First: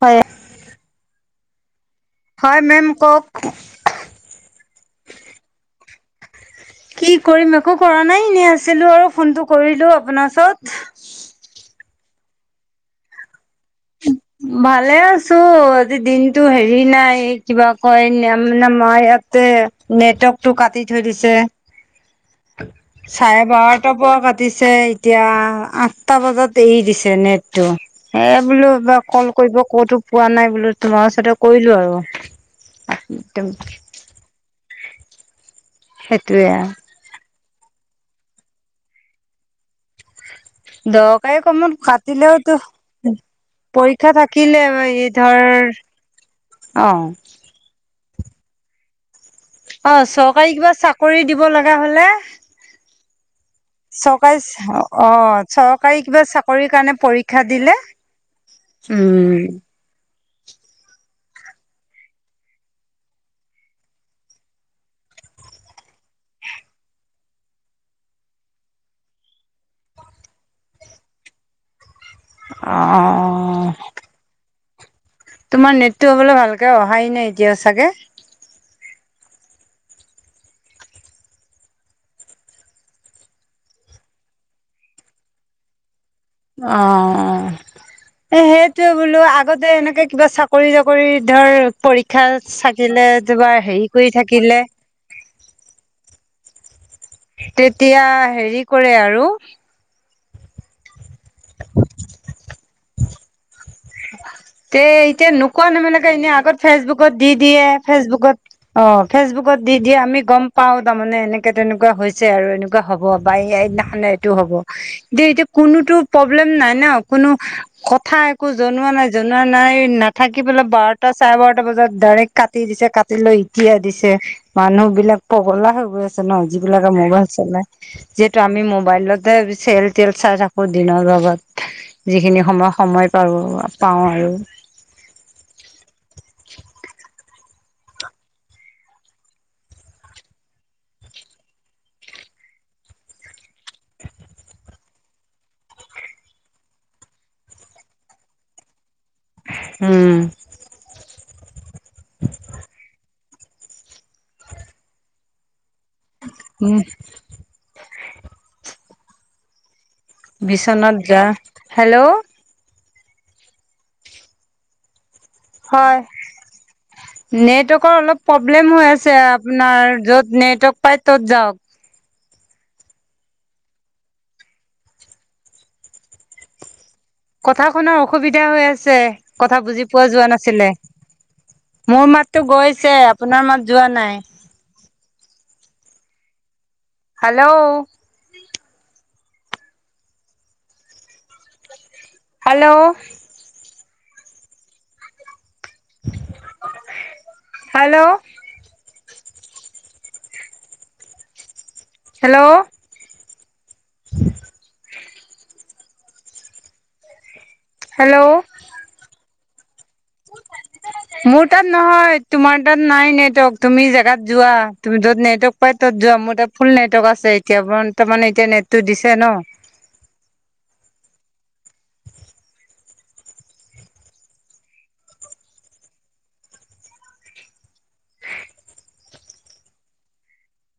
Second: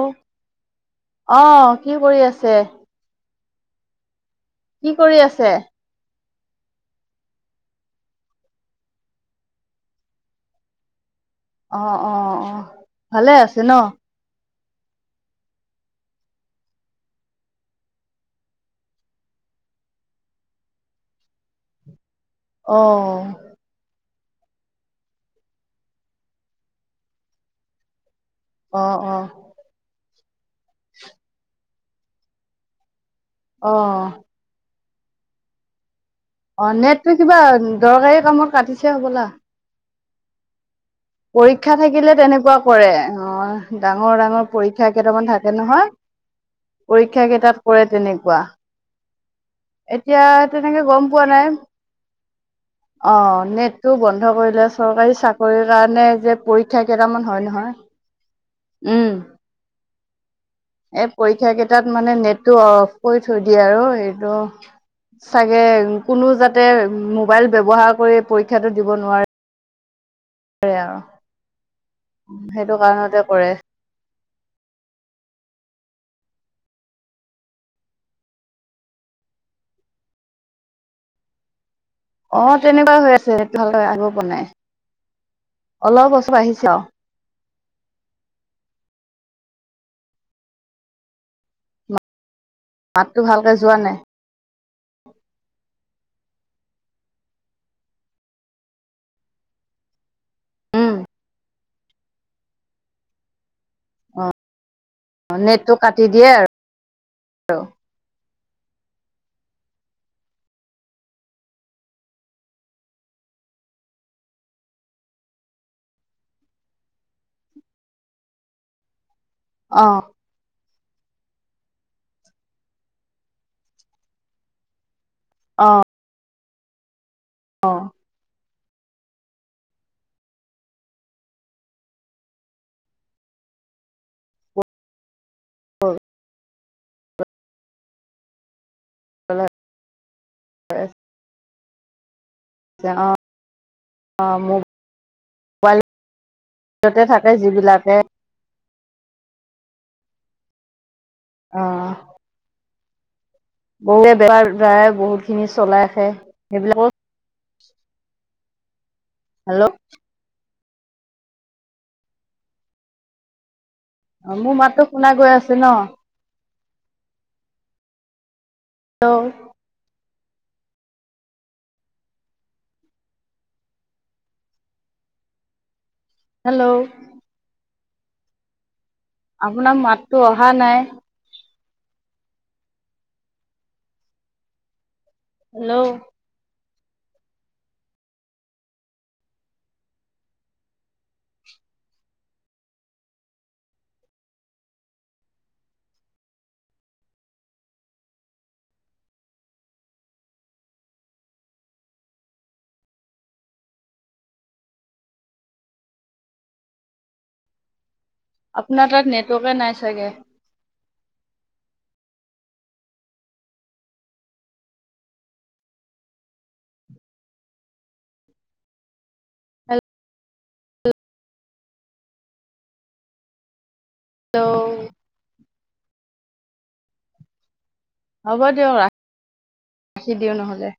হয়। অঁ। হয় মেম কওক। কি কৰি আছে? কি কৰিম একো কৰা নাই, এনেই আছিলো আৰু ফোনটো কৰিলো আপোনাৰ ওচৰত। অ অ অ ভালে আছে ন উম ভালে আছো আজি দিনটো হেৰি নাই কিবা কয় নাম নামা ইয়াতে নেটৱৰ্ক টো কাটি থৈ দিছে অ', চাৰে বাৰ টা পৰা কাটিছে এতিয়া আঠটা বজাত এৰি দিছে নেটটো বোলো এ অ', কল অ', কৰিব ক'তো পোৱা নাই বোলো তোমাৰ ওচতে কৰিলো আৰু অ সেইটোয়ে অ নেটটো কিবা দৰকাৰী কামত কাটিছে হ'বলা দক পৰীক্ষা থাকিলে তেনেকুৱা কৰে অ পৰীক্ষা ডাঙৰ ডাঙৰ থাকিলে পৰীক্ষা এই কেইটামান ধৰ থাকে নহয় অ' পৰীক্ষা কেইটাত কৰে তেনেকুৱা অ এতিয়া চৰকাৰী কিবা তেনেকে গম চাকৰি পোৱা দিব নাই। লগা হলে অ', নেটটো বন্ধ চৰকাৰী কৰিলে অ চৰকাৰী চাকৰিৰ চৰকাৰী কাৰণে কিবা যে চাকৰি পৰীক্ষা কাৰণে কেইটামান হয় পৰীক্ষা নহয়। দিলে উম এই পৰীক্ষা কেইটাত মানে নেটটো অফ কৰি থৈ দিয়ে আৰু এইটো চাগে কোনো যাতে মোবাইল ব্যৱহাৰ কৰি পৰীক্ষাটো দিব নোৱাৰে নোৱাৰে আও সেইটো কাৰণতে কৰে অ তোমাৰ নেটটো হ'বলা ভালকে অহাই নাই এতিয়া চাগে অ তেনেকুৱা হৈ আছে নেট ভালকৈ আহিব পৰা নাই অলপ ওচ আহি অ অ এ সেইটোৱে বোলো আগতে এনেকে কিবা চাকৰি জাকৰি ধৰ পৰীক্ষা থাকিলে মাততো ভালকে তোমাৰ যোৱা হেৰি নাই কৰি থাকিলে তেতিয়া হেৰি কৰে আৰু উম অ তে এতিয়া নোকোৱা নেটটো কাটি নেমলাকে দিয়ে এনেই আৰু আগত ফেচবুকত দি অ দিয়ে ফেচবুকত অ ফেচবুকত দি দিয়ে আমি গম পাওঁ তাৰমানে এনেকে তেনেকুৱা হৈছে আৰু এনে কোৱা হ'ব বা এইদিনাখনে এইটো হ'ব দে এতিয়া কোনোতো প্ৰব্লেম নাই ন কোনো কথা একো জনোৱা নাই জনোৱা নাই না থাকি পেলাই বাৰটা চাৰে বাৰটা বজাত ডাইৰেক্ট কাটি দিছে কাটি লৈ এতিয়া দিছে মানুহ বিলাক অ পগলা হৈ গৈ আছে ন যিবিলাকে মোবাইল অ অ চলাই যিহেতু আমি মোবাইলতে চেল তেল চাই থাকো দিনৰ ভাগত যিখিনি সময় সময় পাৰো পাওঁ আৰু ও [unintelligible] হলে এতিয়া অ, অ মো মোবাইলতে থাকে যিবিলাকে উম অ [inaudible] বহুৱে বেপাৰ দ্বাৰাই বহুত খিনি চলাই আছে উম, সেইবিলাকো হেল্ল' বিছনত যা হেল্ল' অ মোৰ মাতো শুনা গৈ আছ হয়, নেটৱৰ্কৰ অলপ প্ৰব্লেম হৈ আপ হেল্ল' আপোনাৰ য'ত নেটৱৰ্ক পাই ত'ত যাওক। হেল্ল' কথা শুনাৰ অসুবিধা হৈ আছে কথা আপোনাৰ বুজি পোৱা মাততো যোৱা অহা নাছিলে নাই মোৰ মাততো গৈছে আপোনাৰ মাত যোৱা নাই। Hello hello hello hello hello hello আপোনাৰ তাত নেটৱৰ্কে নাই চাগে। [inaudible] মোৰ তাত নহয় তোমাৰ তাত নাই নেটৱৰ্ক তুমি জোগাত যোৱা তুমি য'ত নেটৱৰ্ক তাত যোৱা মোৰ তাত ফুল নেটৱৰ্ক আছে এতিয়া তাৰ মানে এতিয়া নেটটো দিছে ন' হেল্ল হেল্ল হ'ব দিয়ক ৰাখি দিওঁ নহলে।